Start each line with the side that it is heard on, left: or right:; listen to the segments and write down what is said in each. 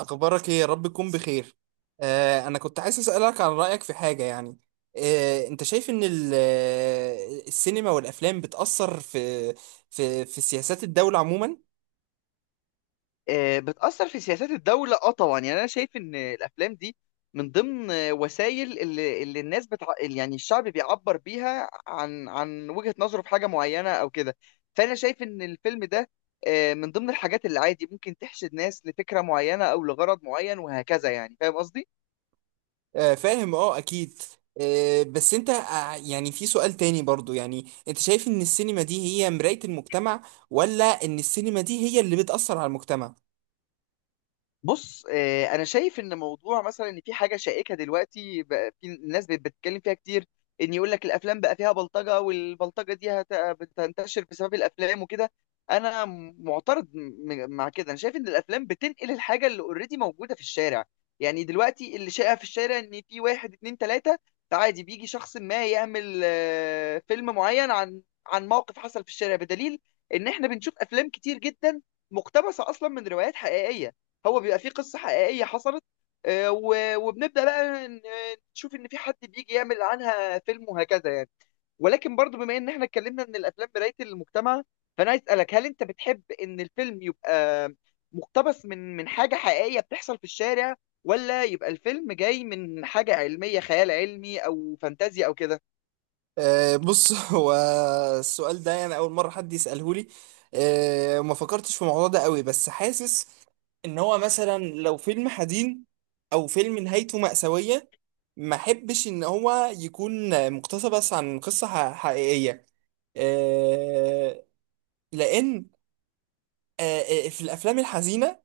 right: أخبارك إيه؟ يا رب تكون بخير. أنا كنت عايز أسألك عن رأيك في حاجة يعني. أنت شايف إن السينما والأفلام بتأثر في سياسات الدولة عموما؟
left: بتأثر في سياسات الدولة طبعا، يعني انا شايف ان الافلام دي من ضمن وسائل اللي الناس يعني الشعب بيعبر بيها عن وجهة نظره في حاجة معينة او كده. فانا شايف ان الفيلم ده من ضمن الحاجات اللي عادي ممكن تحشد ناس لفكرة معينة او لغرض معين، وهكذا، يعني فاهم قصدي.
right: آه، فاهم أه أكيد. بس أنت، يعني في سؤال تاني برضو، يعني أنت شايف إن السينما دي هي مراية المجتمع، ولا إن السينما دي هي اللي بتأثر على المجتمع؟
left: بص، انا شايف ان موضوع مثلا ان في حاجه شائكه دلوقتي، بقى في الناس بتتكلم فيها كتير، ان يقول لك الافلام بقى فيها بلطجه، والبلطجه دي بتنتشر بسبب الافلام وكده. انا معترض مع كده. انا شايف ان الافلام بتنقل الحاجه اللي اوريدي موجوده في الشارع. يعني دلوقتي اللي شائع في الشارع ان في واحد اتنين تلاته، عادي بيجي شخص ما يعمل فيلم معين عن موقف حصل في الشارع، بدليل ان احنا بنشوف افلام كتير جدا مقتبسه اصلا من روايات حقيقيه. هو بيبقى فيه قصة حقيقية حصلت، آه، و- وبنبدأ بقى نشوف إن في حد بيجي يعمل عنها فيلم، وهكذا يعني. ولكن برضو بما إن إحنا اتكلمنا إن الأفلام مراية المجتمع، فأنا عايز أسألك، هل أنت بتحب إن الفيلم يبقى مقتبس من حاجة حقيقية بتحصل في الشارع، ولا يبقى الفيلم جاي من حاجة علمية، خيال علمي أو فانتازيا أو كده؟
right: بص، هو السؤال ده يعني أول مرة حد يسأله لي. ما فكرتش في الموضوع ده قوي، بس حاسس ان هو مثلا لو فيلم حزين او فيلم نهايته مأساوية، ما احبش ان هو يكون مقتبس عن قصة حقيقية، آه، لان آه، في الافلام الحزينة،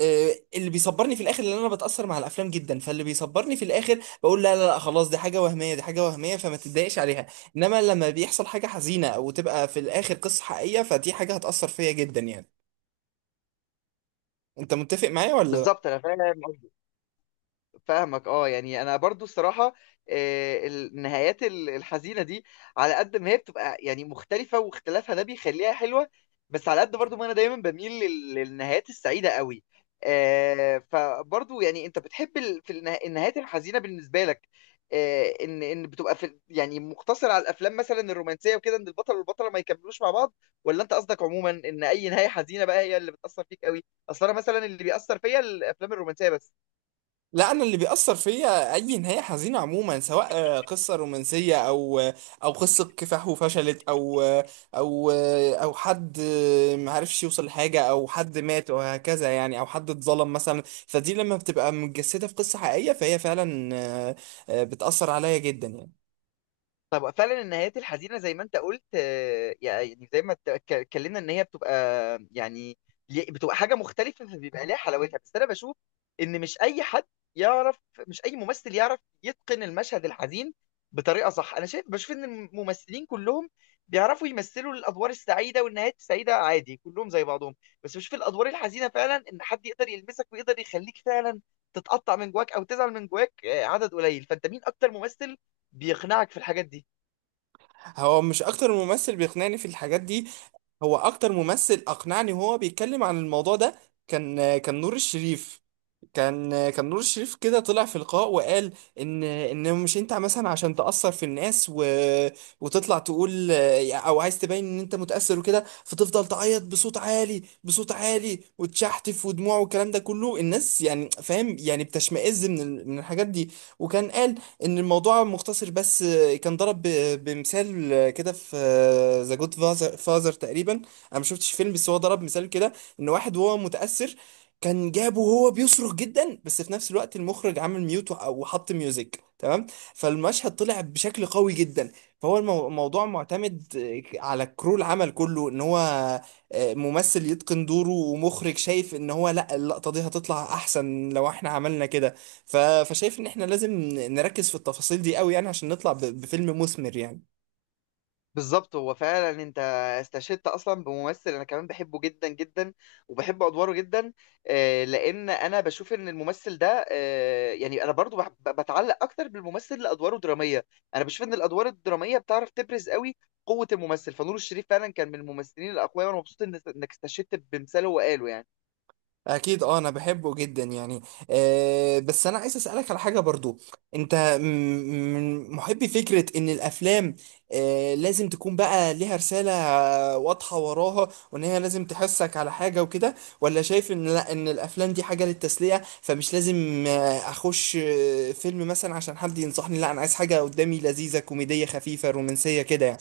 right: اللي بيصبرني في الاخر، لان انا بتاثر مع الافلام جدا، فاللي بيصبرني في الاخر بقول لا لا لا، خلاص دي حاجه وهميه، دي حاجه وهميه، فما تتضايقش عليها. انما لما بيحصل حاجه حزينه وتبقى في الاخر قصه حقيقيه، فدي حاجه هتاثر فيا جدا يعني. انت متفق معايا ولا لا؟
left: بالظبط، أنا فاهم، فاهمك. اه يعني انا برضو الصراحه، النهايات الحزينه دي، على قد ما هي بتبقى يعني مختلفه، واختلافها ده بيخليها حلوه، بس على قد برضو ما انا دايما بميل للنهايات السعيده قوي. فبرضو، يعني انت بتحب في النهايات الحزينه بالنسبه لك، ان بتبقى في يعني مقتصر على الافلام مثلا الرومانسيه وكده، ان البطل والبطله ما يكملوش مع بعض، ولا انت قصدك عموما ان اي نهايه حزينه بقى هي اللي بتاثر فيك قوي؟ اصل انا مثلا اللي بيأثر فيا الافلام الرومانسيه بس.
right: لا، انا اللي بيأثر فيا اي نهاية حزينة عموما، سواء قصة رومانسية، او قصة كفاح وفشلت، او حد ما عرفش يوصل لحاجة، او حد مات وهكذا يعني، او حد اتظلم مثلا، فدي لما بتبقى متجسدة في قصة حقيقية فهي فعلا بتأثر عليا جدا يعني.
left: طب فعلا النهايات الحزينه زي ما انت قلت، يعني زي ما اتكلمنا ان هي بتبقى، يعني بتبقى حاجه مختلفه، فبيبقى ليها حلاوتها. بس انا بشوف ان مش اي حد يعرف، مش اي ممثل يعرف يتقن المشهد الحزين بطريقه صح. انا شايف، بشوف ان الممثلين كلهم بيعرفوا يمثلوا الادوار السعيده والنهايات السعيده عادي، كلهم زي بعضهم، بس بشوف الادوار الحزينه، فعلا ان حد يقدر يلمسك ويقدر يخليك فعلا تتقطع من جواك او تزعل من جواك، عدد قليل. فانت مين اكتر ممثل بيقنعك في الحاجات دي؟
right: هو مش اكتر ممثل بيقنعني في الحاجات دي، هو اكتر ممثل اقنعني وهو بيتكلم عن الموضوع ده كان كان نور الشريف، كان نور الشريف كده طلع في لقاء وقال ان مش انت مثلا عشان تأثر في الناس وتطلع تقول، او عايز تبين ان انت متأثر وكده، فتفضل تعيط بصوت عالي بصوت عالي وتشحتف ودموع والكلام ده كله، الناس يعني فاهم يعني بتشمئز من من الحاجات دي. وكان قال ان الموضوع مختصر بس، كان ضرب بمثال كده في ذا جود فازر تقريبا، انا ما شفتش فيلم بس هو ضرب مثال كده ان واحد وهو متأثر كان جابه وهو بيصرخ جدا، بس في نفس الوقت المخرج عمل ميوت وحط ميوزك تمام، فالمشهد طلع بشكل قوي جدا. فهو الموضوع معتمد على كرو العمل كله، ان هو ممثل يتقن دوره ومخرج شايف ان هو لا، اللقطة دي هتطلع احسن لو احنا عملنا كده. فشايف ان احنا لازم نركز في التفاصيل دي قوي يعني، عشان نطلع بفيلم مثمر يعني.
left: بالظبط، هو فعلا انت استشهدت اصلا بممثل انا كمان بحبه جدا جدا، وبحب ادواره جدا. لان انا بشوف ان الممثل ده، يعني انا برضو بتعلق اكتر بالممثل لادواره دراميه. انا بشوف ان الادوار الدراميه بتعرف تبرز قوي قوه الممثل، فنور الشريف فعلا كان من الممثلين الاقوياء، وانا مبسوط انك استشهدت بمثاله وقاله يعني.
right: اكيد، اه انا بحبه جدا يعني. أه بس انا عايز اسالك على حاجه برضو. انت م- من محبي فكره ان الافلام أه لازم تكون بقى ليها رساله واضحه وراها، وان هي لازم تحسك على حاجه وكده، ولا شايف ان لا، ان الافلام دي حاجه للتسليه، فمش لازم اخش فيلم مثلا عشان حد ينصحني، لا انا عايز حاجه قدامي لذيذه كوميديه خفيفه رومانسيه كده يعني.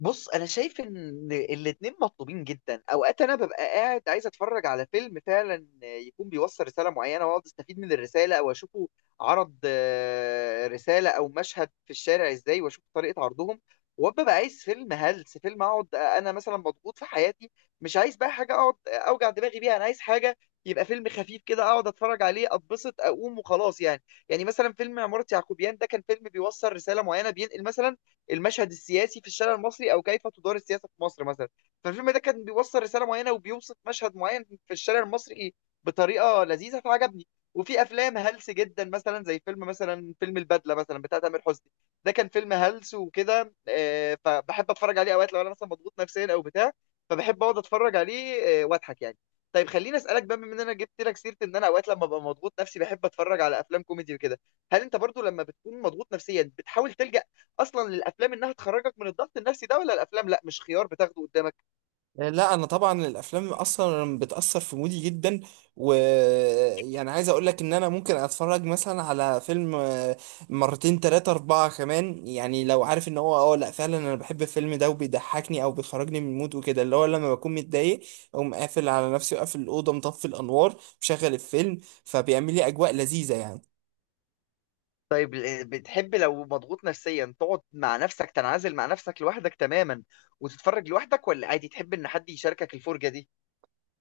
left: بص، انا شايف ان الاتنين مطلوبين جدا. اوقات انا ببقى قاعد عايز اتفرج على فيلم فعلا يكون بيوصل رساله معينه، واقعد استفيد من الرساله، او اشوفه عرض رساله او مشهد في الشارع ازاي، واشوف طريقه عرضهم. وببقى عايز فيلم هلس، فيلم اقعد انا مثلا مضغوط في حياتي، مش عايز بقى حاجه اقعد اوجع دماغي بيها، انا عايز حاجه، يبقى فيلم خفيف كده، اقعد اتفرج عليه اتبسط اقوم وخلاص يعني. يعني مثلا فيلم عمارة يعقوبيان ده كان فيلم بيوصل رساله معينه، بينقل مثلا المشهد السياسي في الشارع المصري، او كيف تدار السياسه في مصر مثلا. فالفيلم ده كان بيوصل رساله معينه وبيوصف مشهد معين في الشارع المصري بطريقه لذيذه فعجبني. وفي افلام هلس جدا، مثلا زي فيلم مثلا، فيلم البدله مثلا بتاع تامر حسني، ده كان فيلم هلس وكده، فبحب اتفرج عليه اوقات لو انا مثلا مضغوط نفسيا او بتاع، فبحب اقعد اتفرج عليه واضحك يعني. طيب خليني اسالك بقى، بما ان انا جبت لك سيره ان انا اوقات لما ببقى مضغوط نفسي بحب اتفرج على افلام كوميدي وكده، هل انت برضو لما بتكون مضغوط نفسيا بتحاول تلجأ اصلا للافلام انها تخرجك من الضغط النفسي ده، ولا الافلام لا مش خيار بتاخده قدامك؟
right: لا انا طبعا الافلام اصلا بتاثر في مودي جدا، ويعني عايز اقول لك ان انا ممكن اتفرج مثلا على فيلم مرتين تلاتة اربعة كمان يعني، لو عارف ان هو لا فعلا انا بحب الفيلم ده وبيضحكني او بيخرجني من المود وكده، اللي هو لما بكون متضايق اقوم قافل على نفسي وقافل الاوضه مطفي الانوار مشغل الفيلم، فبيعمل لي اجواء لذيذه يعني.
left: طيب، بتحب لو مضغوط نفسيا تقعد مع نفسك، تنعزل مع نفسك لوحدك تماما، وتتفرج لوحدك، ولا عادي تحب ان حد يشاركك الفرجة دي؟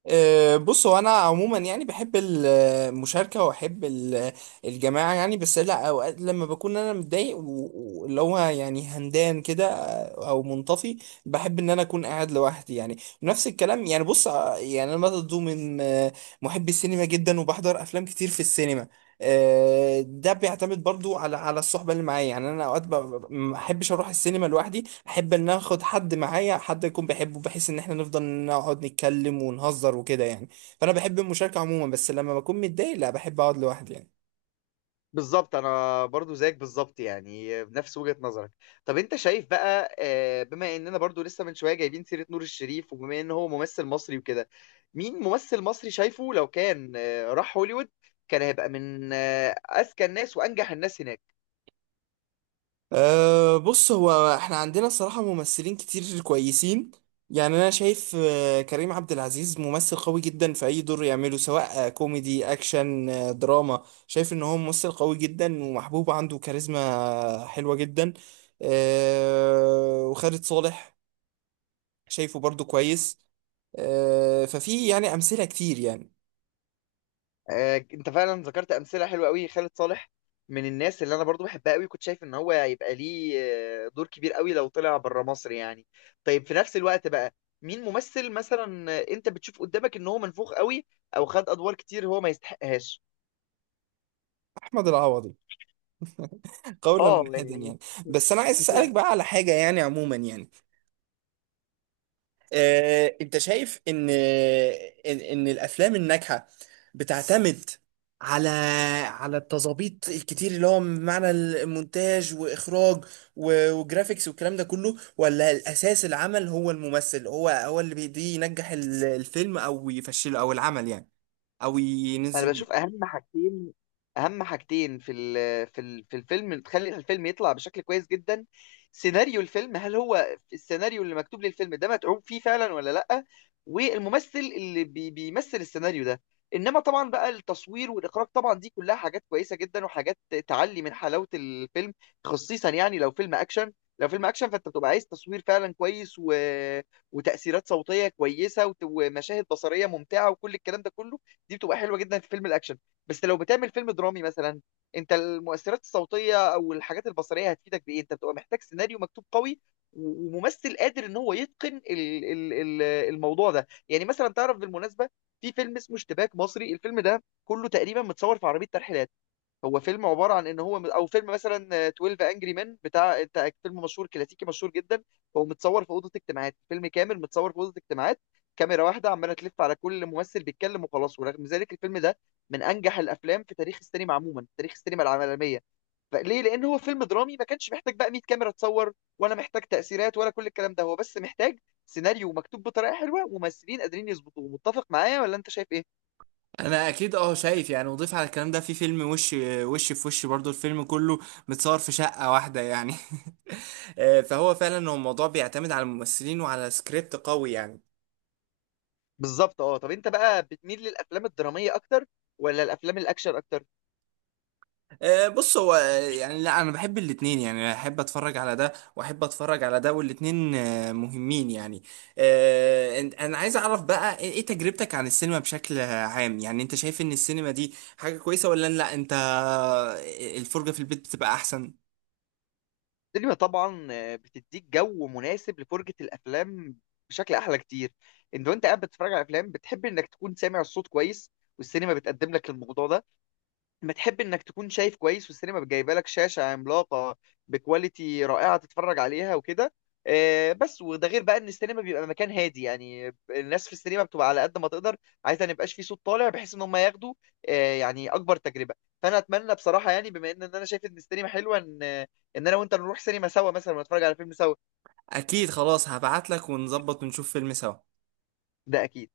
right: بص هو انا عموما يعني بحب المشاركه واحب الجماعه يعني. بس لا، اوقات لما بكون انا متضايق واللي هو يعني هندان كده او منطفي، بحب ان انا اكون قاعد لوحدي يعني. نفس الكلام يعني. بص، يعني انا برضه من محبي السينما جدا، وبحضر افلام كتير في السينما. ده بيعتمد برضو على الصحبه اللي معايا يعني. انا اوقات ما احبش اروح السينما لوحدي، احب ان اخد حد معايا، حد يكون بحبه بحيث ان احنا نفضل نقعد نتكلم ونهزر وكده يعني. فانا بحب المشاركه عموما، بس لما بكون متضايق لا، بحب اقعد لوحدي يعني.
left: بالظبط، انا برضو زيك بالظبط يعني، بنفس وجهة نظرك. طب انت شايف بقى، بما اننا برضو لسه من شوية جايبين سيرة نور الشريف، وبما ان هو ممثل مصري وكده، مين ممثل مصري شايفه لو كان راح هوليوود كان هيبقى من اذكى الناس وانجح الناس هناك؟
right: أه بص، هو احنا عندنا الصراحة ممثلين كتير كويسين يعني. انا شايف كريم عبد العزيز ممثل قوي جدا في اي دور يعمله، سواء كوميدي اكشن دراما، شايف ان هو ممثل قوي جدا ومحبوب، عنده كاريزما حلوة جدا. أه وخالد صالح شايفه برضو كويس. أه ففي يعني امثلة كتير يعني.
left: انت فعلا ذكرت امثله حلوه قوي. خالد صالح من الناس اللي انا برضو بحبها قوي، كنت شايف ان هو هيبقى ليه دور كبير قوي لو طلع بره مصر يعني. طيب، في نفس الوقت بقى، مين ممثل مثلا انت بتشوف قدامك ان هو منفوخ قوي، او خد ادوار كتير هو ما يستحقهاش؟
right: احمد العوضي قولا
left: اه،
right: واحدا
left: يعني.
right: يعني. بس انا عايز اسالك بقى على حاجة يعني عموما يعني. انت شايف ان ان الافلام الناجحه بتعتمد على التظابيط الكتير، اللي هو معنى المونتاج واخراج وجرافيكس والكلام ده كله، ولا الاساس العمل هو الممثل، هو اللي بيدي ينجح الفيلم او يفشله او العمل يعني، او
left: انا
right: ينزل
left: بشوف
right: بيه.
left: اهم حاجتين، اهم حاجتين في ال في ال في الفيلم تخلي الفيلم يطلع بشكل كويس جدا: سيناريو الفيلم، هل هو السيناريو اللي مكتوب للفيلم ده متعوب فيه فعلا ولا لا، والممثل اللي بيمثل السيناريو ده. انما طبعا بقى التصوير والاخراج، طبعا دي كلها حاجات كويسه جدا، وحاجات تعلي من حلاوه الفيلم، خصيصا يعني لو فيلم اكشن. لو فيلم اكشن، فانت بتبقى عايز تصوير فعلا كويس و... وتاثيرات صوتيه كويسه وت- ومشاهد بصريه ممتعه وكل الكلام ده كله، دي بتبقى حلوه جدا في فيلم الاكشن. بس لو بتعمل فيلم درامي مثلا، انت المؤثرات الصوتيه او الحاجات البصريه هتفيدك بايه؟ انت بتبقى محتاج سيناريو مكتوب قوي و- وممثل قادر ان هو يتقن الموضوع ده، يعني مثلا تعرف بالمناسبه، في فيلم اسمه اشتباك مصري، الفيلم ده كله تقريبا متصور في عربيه ترحيلات، هو فيلم عبارة عن ان هو، او فيلم مثلا 12 انجري مان بتاع انت، فيلم مشهور كلاسيكي مشهور جدا، هو متصور في أوضة اجتماعات، فيلم كامل متصور في أوضة اجتماعات، كاميرا واحدة عمالة تلف على كل ممثل بيتكلم وخلاص، ورغم ذلك الفيلم ده من انجح الافلام في تاريخ السينما عموما، في تاريخ السينما العالمية. فليه؟ لان هو فيلم درامي، ما كانش محتاج بقى 100 كاميرا تصور، ولا محتاج تأثيرات، ولا كل الكلام ده. هو بس محتاج سيناريو مكتوب بطريقة حلوة، وممثلين قادرين يظبطوه. متفق معايا ولا انت شايف ايه؟
right: انا اكيد اه شايف يعني، وضيف على الكلام ده في فيلم وش، وش، في وش برضو الفيلم كله متصور في شقة واحدة يعني. فهو فعلا هو الموضوع بيعتمد على الممثلين وعلى سكريبت قوي يعني.
left: بالظبط. اه طب انت بقى بتميل للافلام الدراميه اكتر، ولا الافلام الاكشن اكتر؟
right: بص هو، يعني لا انا بحب الاتنين يعني، احب اتفرج على ده واحب اتفرج على ده، والاتنين مهمين يعني. انا عايز اعرف بقى ايه، تجربتك عن السينما بشكل عام يعني. انت شايف ان السينما دي حاجة كويسة، ولا لا، انت الفرجة في البيت بتبقى احسن؟
left: السينما طبعا بتديك جو مناسب لفرجه الافلام بشكل احلى كتير. انت وانت قاعد بتتفرج على الافلام، بتحب انك تكون سامع الصوت كويس، والسينما بتقدم لك الموضوع ده. بتحب انك تكون شايف كويس، والسينما جايبه لك شاشه عملاقه بكواليتي رائعه تتفرج عليها وكده. بس وده غير بقى ان السينما بيبقى مكان هادي، يعني الناس في السينما بتبقى على قد ما تقدر عايزه ما يبقاش في صوت طالع، بحيث ان هم ياخدوا يعني اكبر تجربه. فانا اتمنى بصراحه، يعني بما ان انا شايف ان السينما حلوه، ان انا وانت نروح سينما سوا مثلا، ونتفرج على فيلم سوا.
right: اكيد، خلاص هبعت لك ونظبط ونشوف فيلم سوا.
left: ده اكيد.